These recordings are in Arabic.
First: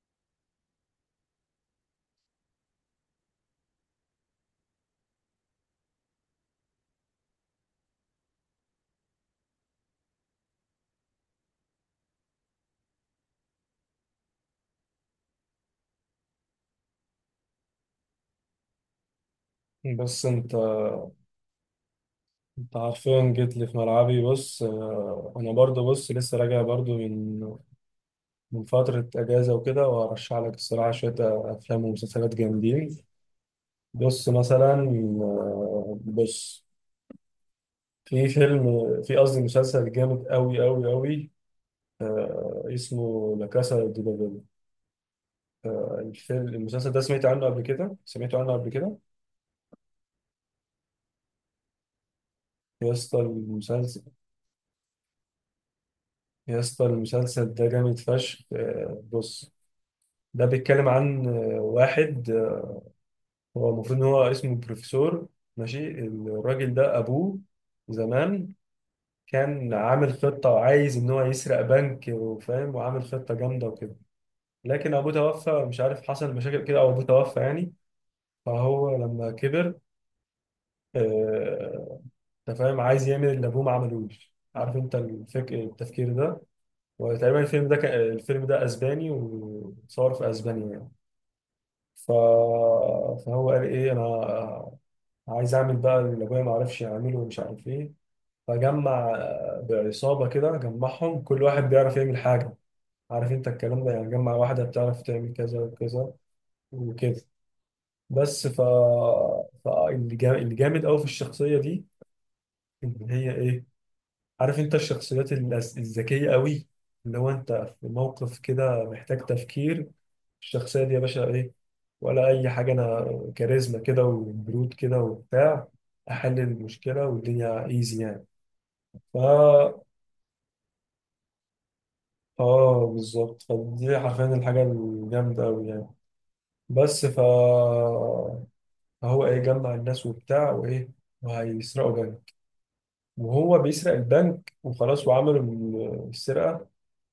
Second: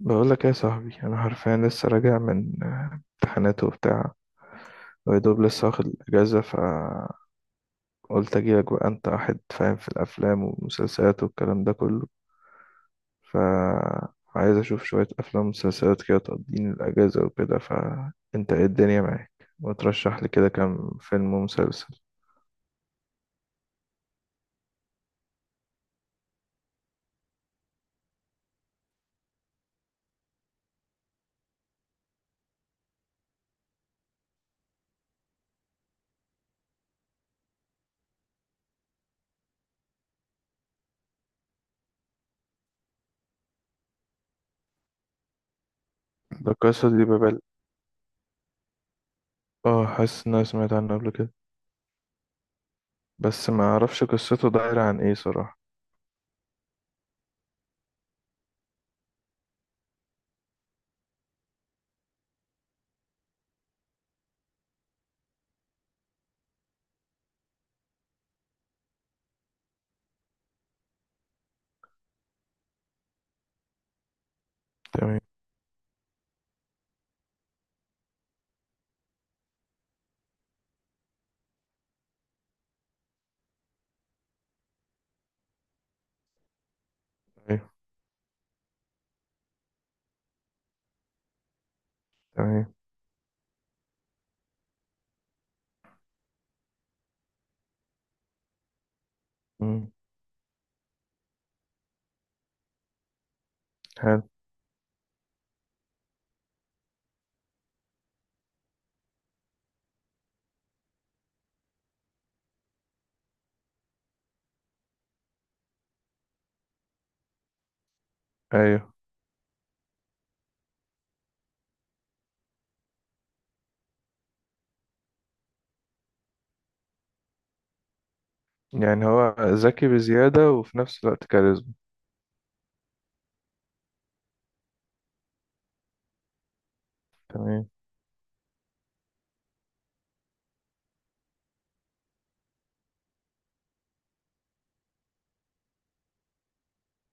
بقول لك ايه يا صاحبي؟ انا حرفيا لسه راجع من امتحانات وبتاع، ويدوب لسه واخد الاجازه، فقلت اجيلك بقى. انت واحد فاهم في الافلام والمسلسلات والكلام ده كله، فعايز اشوف شويه افلام ومسلسلات كده تقضيني الاجازه وكده. فانت ايه، الدنيا معاك؟ وترشح بس لي كده انت كام فيلم ومسلسل. انت حرفيا جيت لي في ملعبي، بص. انا برضو بص، لسه راجع برضو من فترة اجازة وكده، وهرشح لك الصراحة شوية افلام ومسلسلات جامدين. بص مثلا. بص، في فيلم، في قصدي مسلسل جامد قوي قوي قوي. اسمه لا كاسا دي بابل. الفيلم ده قصة المسلسل ده دي سمعت ببال، عنه قبل كده سمعت عنه قبل كده. اه حاسس ان انا سمعت عنه قبل كده، يا اسطى بس ما المسلسل اعرفش قصته دايره عن ايه صراحه. يا اسطى المسلسل ده جامد فشخ. بص، ده بيتكلم عن واحد، هو المفروض ان هو اسمه بروفيسور، ماشي. الراجل ده ابوه زمان كان عامل خطة وعايز ان هو يسرق بنك وفاهم، وعامل خطة جامدة وكده، لكن ابوه تمام. توفى، مش عارف، حصل مشاكل كده او ابوه توفى يعني. فهو لما كبر، آه، انت فاهم، عايز يعمل اللي ابوه ما عملوش، عارف انت التفكير ده. وتقريبا ايوه. الفيلم ده اسباني وصور في اسبانيا يعني. ف... تمام. فهو قال ايه، انا عايز اعمل بقى اللي ابويا ما عرفش يعمله ومش عارف ايه. فجمع مم، بعصابه كده، جمعهم كل واحد بيعرف يعمل حاجه. عارف انت الكلام ده يعني، حلو. جمع واحده بتعرف تعمل كذا وكذا وكده. بس اللي جامد قوي في الشخصيه دي، ان هي ايه، عارف انت الشخصيات الذكيه قوي، اللي هو انت في موقف كده ايوه. محتاج تفكير، الشخصيه دي يا باشا ايه؟ ولا اي حاجه، انا كاريزما كده وبرود كده وبتاع، احل المشكله والدنيا ايزي يعني. يعني هو ف ذكي بزيادة وفي نفس الوقت كاريزما. اه بالظبط، فدي حرفيا الحاجة الجامدة أوي يعني. بس تمام. فهو ايه، جمع الناس وبتاع وايه، وهيسرقوا بنك. وهو بيسرق البنك وخلاص وعملوا السرقة.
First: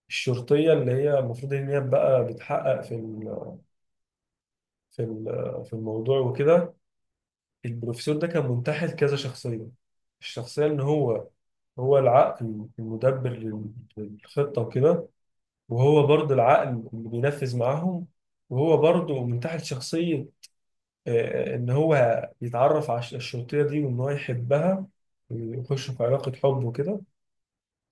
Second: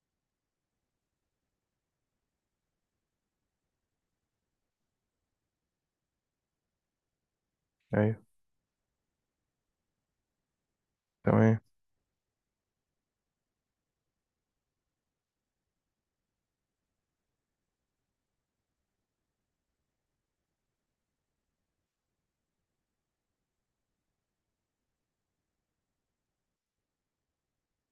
الشرطية اللي هي المفروض ان هي بقى بتحقق في ال... في الموضوع وكده. البروفيسور ده أيوه. كان منتحل كذا شخصية، الشخصية ان هو تمام. هو العقل المدبر للخطة وكده، وهو برضو العقل اللي بينفذ معاهم، وهو برضو من تحت شخصية، إن هو يتعرف على الشرطية دي وإن هو يحبها ويخش في علاقة حب وكده.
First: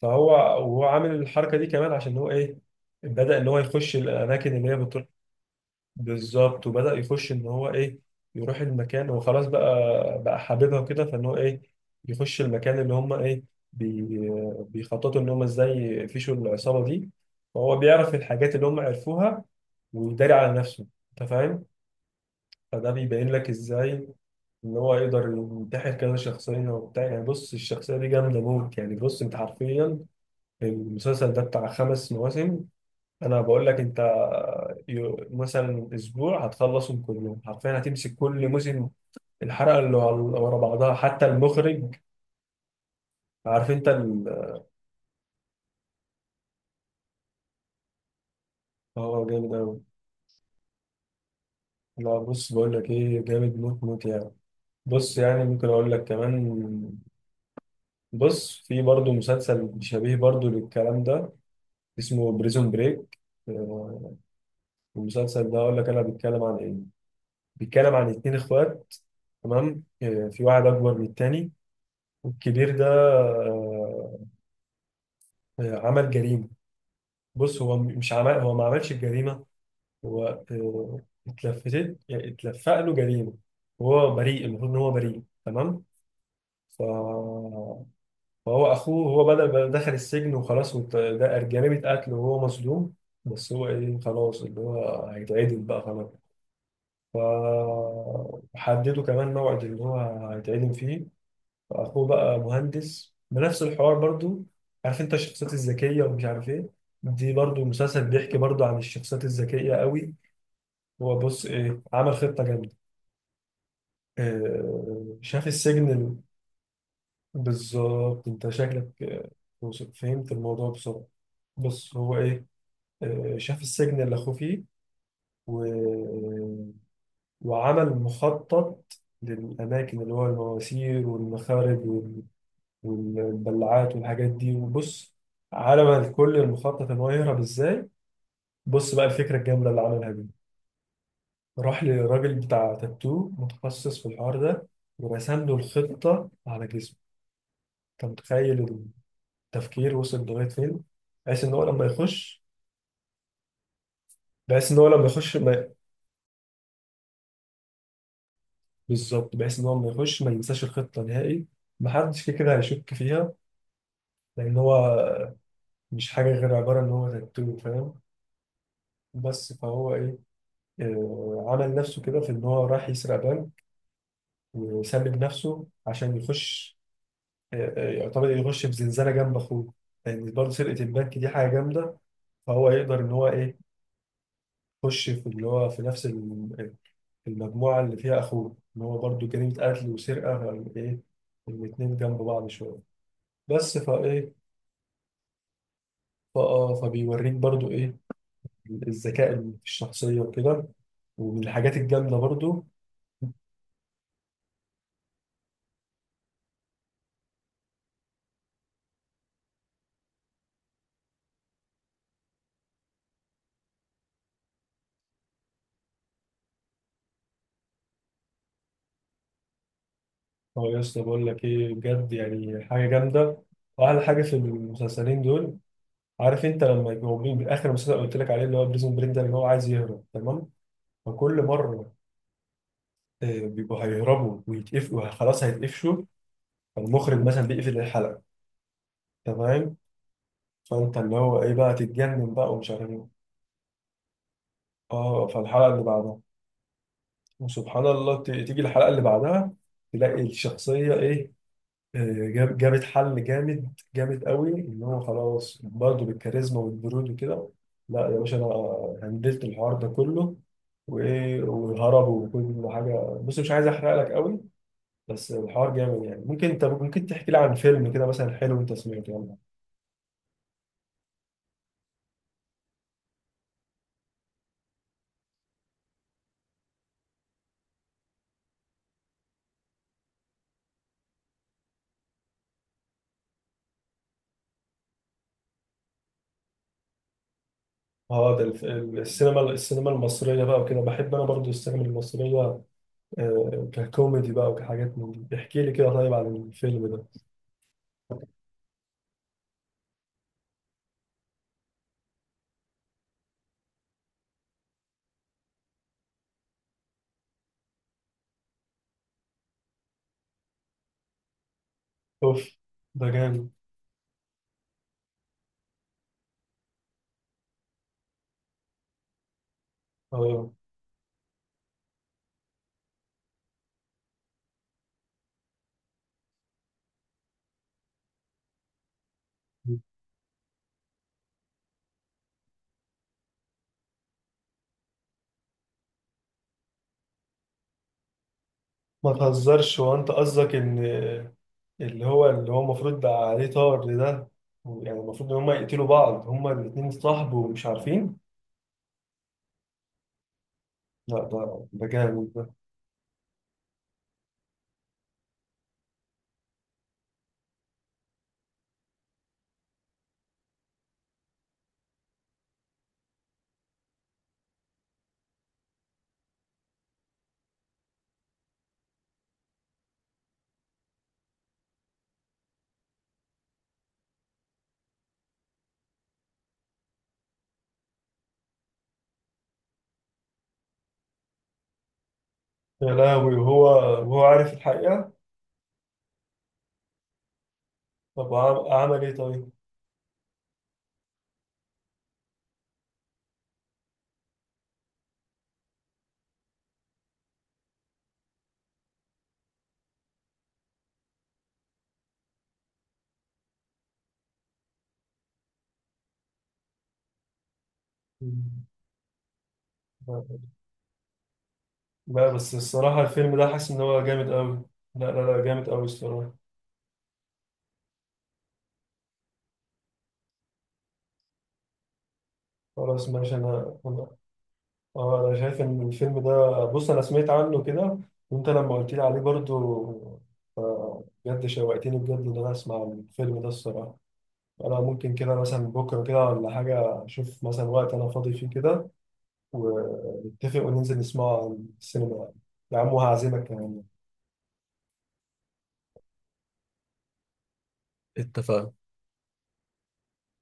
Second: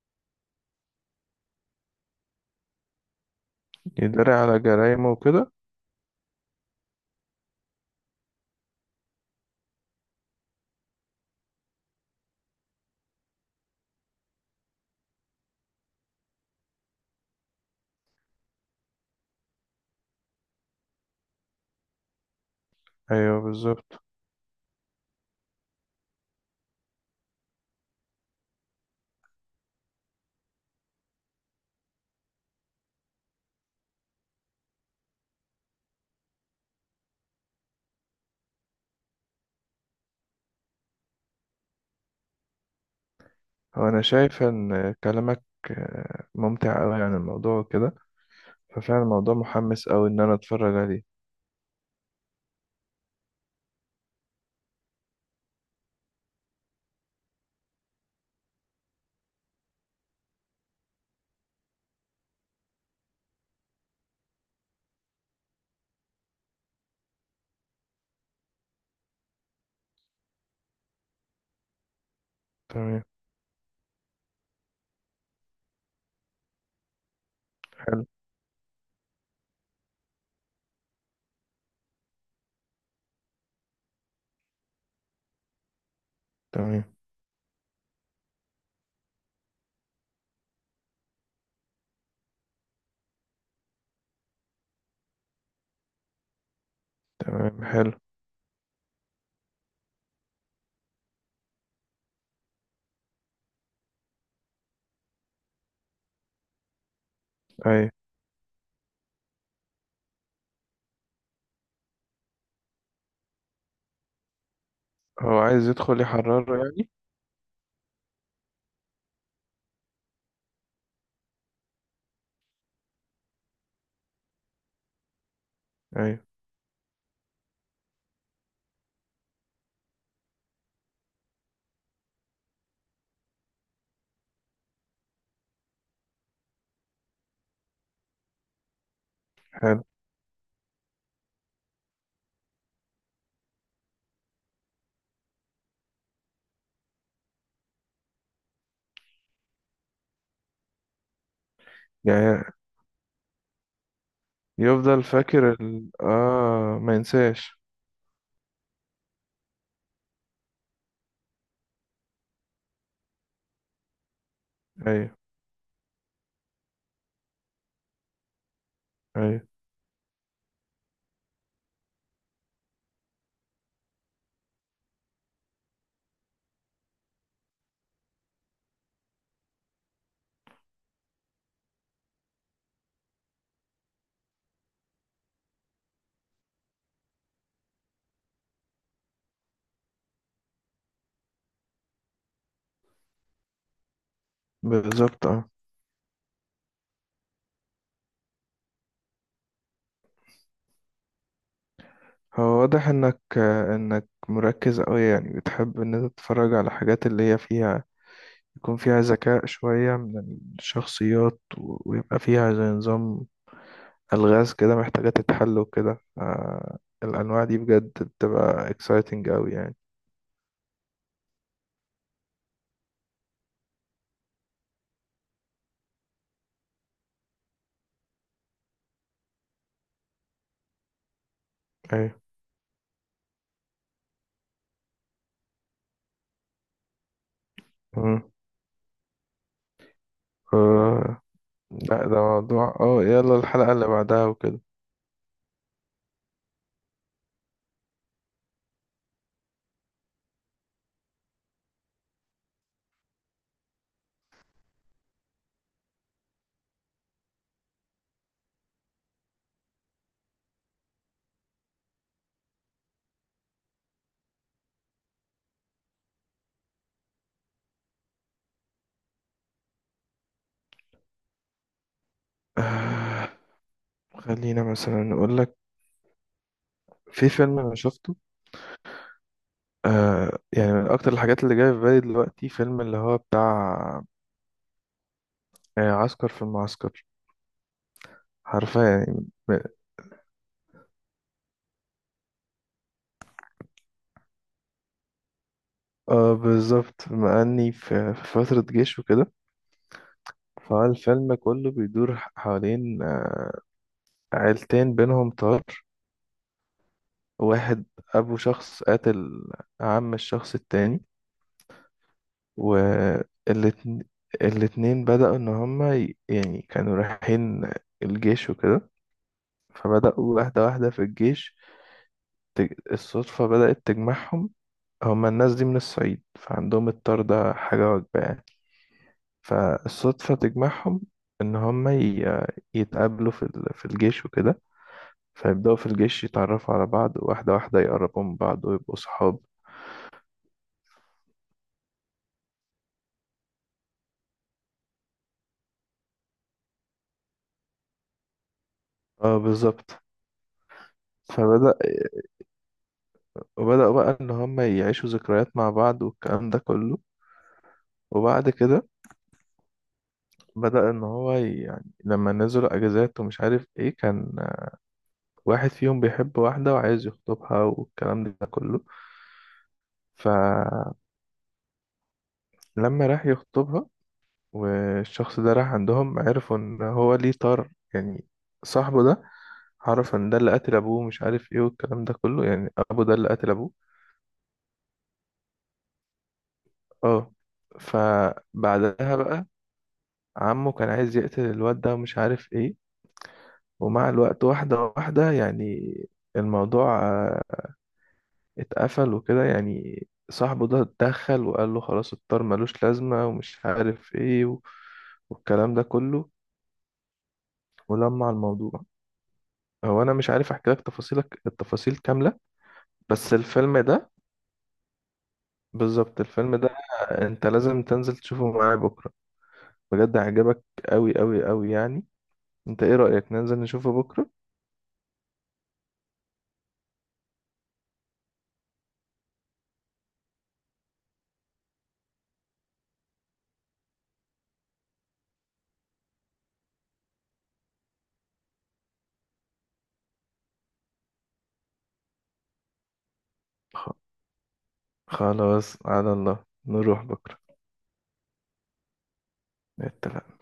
فهو وهو عامل الحركة دي كمان عشان هو إيه، بدأ إن هو يخش يدري الأماكن على اللي هي بتروح. جرايمه وكده. بالظبط، وبدأ يخش ان هو ايه، يروح المكان وخلاص بقى، حاببها كده، فان هو ايه، يخش المكان اللي هم ايه، بي بيخططوا ان هم ازاي يفشوا العصابة دي، فهو بيعرف الحاجات اللي هم عرفوها ويداري على نفسه، انت فاهم. فده بيبين أيوه لك بالظبط. ازاي ان هو يقدر ينتحل كذا شخصية وبتاع يعني. بص الشخصية دي جامدة موت يعني. بص انت حرفيا المسلسل ده بتاع خمس مواسم. انا بقول لك انت، مثلا اسبوع هتخلصهم كلهم حرفيا، هتمسك كل موسم، الحلقه اللي ورا بعضها، حتى المخرج عارف انت هو أنا شايف إن كلامك ممتع أوي عن الموضوع وكده، ففعلا هو الموضوع جامد قوي. محمس أوي إن أنا أتفرج عليه. لا، بص بقول لك ايه، جامد موت موت يعني. بص يعني ممكن اقول لك كمان، بص في برضه مسلسل شبيه برضه للكلام ده، اسمه بريزون بريك. المسلسل ده اقول لك انا بيتكلم عن ايه، بيتكلم عن اتنين اخوات. تمام. في واحد اكبر من التاني، والكبير ده تمام. عمل جريمة. بص هو حلو. مش عمل، هو ما عملش الجريمة. هو اتلفتت يعني اتلفق له جريمة، وهو بريء، المفروض إن هو بريء تمام. ف- تمام. فهو أخوه، هو بدأ دخل السجن وخلاص، ده جريمة قتل وهو مظلوم، بس هو إيه، خلاص اللي هو هيتعدم بقى خلاص. تمام. حلو. فحددوا كمان موعد اللي هو هيتعدم فيه. اخوه بقى مهندس بنفس الحوار برضو، عارف انت الشخصيات الذكيه ومش عارف ايه. دي برضو أيوه. مسلسل بيحكي برضو عن الشخصيات الذكيه قوي. هو بص ايه، عمل خطه جامده. هو شاف عايز السجن يدخل يحرره يعني. بالظبط، انت شكلك فهمت الموضوع بسرعه. بص هو ايه، شاف السجن اللي اخوه فيه، و... أيوه. وعمل مخطط للاماكن اللي هو المواسير والمخارج والدلعات والحاجات دي. وبص على ما الكل المخطط ان هو يهرب ازاي. بص بقى الفكره الجامده اللي حلو عملها دي، راح لراجل بتاع تاتو متخصص في الحوار ده، ورسم له الخطه على جسمه. انت متخيل؟ التفكير وصل لغايه فين. بحيث ان هو لما يخش، يعني، بحيث ان هو يفضل لما يخش فاكر ما... ال... آه ما ينساش. بالظبط، بحيث ان هو لما يخش ما ينساش الخطه نهائي. محدش كده كده هيشك فيها، لان هو أيوه. مش حاجه غير عباره ان هو تاتو، فاهم. أيوه بس فهو ايه، عمل نفسه كده في ان هو راح يسرق بنك وسلم نفسه عشان يخش، يعتبر يخش في زنزانه جنب اخوه، لان برضه سرقه البنك دي حاجه جامده، فهو يقدر ان هو ايه، يخش في اللي هو في نفس المجموعه اللي فيها اخوه، ان هو برضه جريمه قتل وسرقه، ايه، الاتنين جنب بعض شويه. بس فايه، بالظبط. اه. فبيوريك برضه ايه، الذكاء اللي في الشخصيه وكده، ومن الحاجات الجامده هو برضه. واضح انك انك مركز قوي يعني، بتحب ان انت تتفرج على حاجات اللي هي فيها، يكون فيها ذكاء شوية من الشخصيات، و- ويبقى فيها زي نظام ألغاز كده محتاجة تتحل وكده. الأنواع دي بجد بتبقى exciting قوي يعني. اه يا اسطى بقول لك ايه، بجد يعني حاجه جامده. واحلى حاجه في المسلسلين دول، عارف انت لما يبقوا من اخر مسلسل قلت لك عليه اللي هو بريزون بريك ده، اللي هو عايز يهرب تمام، فكل مره ايوه. بيبقوا هيهربوا ويتقفلوا خلاص هيتقفشوا، فالمخرج مثلا بيقفل الحلقه. مم. تمام. فانت اللي آه، هو ايه بقى، لا ده تتجنن بقى ومش موضوع، عارف اه ايه. يلا الحلقة اللي بعدها وكده. اه فالحلقه اللي بعدها، وسبحان الله، تيجي الحلقه اللي بعدها، تلاقي الشخصيه ايه، جابت حل جامد جامد قوي ان هو خلاص برضه بالكاريزما والبرود وكده. لا يا باشا، انا هندلت الحوار ده كله، وايه وهربوا وكل حاجه. بص مش عايز احرق لك قوي، بس الحوار جامد يعني. ممكن تحكي لي عن فيلم كده مثلا حلو انت سمعته يعني. آه، خلينا مثلا نقول لك، في فيلم انا شفته، آه يعني من اكتر الحاجات اللي جايه في بالي دلوقتي، فيلم اللي هو بتاع عسكر في المعسكر. اه ده حرفيا يعني السينما م-، السينما المصريه بقى وكده، بحب انا برضو السينما المصريه. ككوميدي بقى وكحاجات من دي، احكي لي كده طيب اه عن الفيلم ده. بالظبط، بما اني في في فترة جيش وكده، فالفيلم كله بيدور ح- حوالين عيلتين بينهم طار. واحد أبو شخص قاتل، عم الشخص التاني، اوف، ده جامد. والاتنين، الاتنين بدأوا إن هما ي- يعني كانوا رايحين الجيش وكده، فبدأوا اه واحدة واحدة في الجيش. تج- الصدفة بدأت تجمعهم، هما الناس دي من الصعيد فعندهم الطار ده حاجة وجبة يعني. فالصدفة تجمعهم إن هما ي- يتقابلوا في ال- في الجيش وكده. فيبدأوا في الجيش يتعرفوا على بعض واحدة واحدة، يقربوا من بعض ويبقوا ما صحاب. تهزرش، هو انت قصدك ان اللي هو المفروض بقى عليه طار ده، يعني المفروض ان هما يقتلوا بعض، هما الاتنين اتصاحبوا ومش عارفين؟ اه بالظبط. لا ده فبدأ، ده جامد ده. وبدأوا بقى إن هما يعيشوا ذكريات مع بعض والكلام ده كله. وبعد كده بدأ إن هو ي- يعني لما نزلوا أجازات ومش عارف إيه كان، واحد فيهم بيحب واحدة وعايز يخطبها والكلام ده كله. فلما راح يخطبها، والشخص ده راح عندهم، عرفوا ان هو ليه طار يعني. صاحبه ده عرف ان ده اللي قتل ابوه، مش عارف ايه والكلام ده كله يعني، يا ابو ده اللي لهوي، قتل وهو ابوه. وهو عارف الحقيقة؟ اه. طب عمل ايه فبعدها بقى طيب؟ عمه كان عايز يقتل الواد ده ومش عارف ايه. ومع الوقت واحدة واحدة يعني، الموضوع اتقفل وكده يعني، صاحبه ده اتدخل وقال له خلاص الطار ملوش لازمة ومش عارف ايه و... والكلام ده كله، ولمع مم. الموضوع. هو انا مش لا، عارف احكي لك تفاصيلك التفاصيل لا، كامله، بس الصراحة بس الفيلم ده حاسس الفيلم ان هو ده، جامد قوي. لا، لا، لا، جامد قوي بالظبط الصراحة. الفيلم ده انت لازم تنزل تشوفه معايا بكره، بجد هيعجبك قوي قوي قوي يعني. انت ايه خلاص رايك ماشي. ننزل انا نشوفه بكره؟ اه انا شايف ان الفيلم ده، بص انا سمعت عنه كده، وانت لما قلت لي عليه برضو، بجد شوقتني بجد ان انا اسمع الفيلم ده الصراحه. انا ممكن كده مثلا بكره كده ولا حاجه، اشوف مثلا وقت انا فاضي فيه كده، ونتفق وننزل نسمعه على السينما، يا عم، وهعزمك كمان. خ- خلاص على الله نروح بكره. اتفقنا. اتفقنا.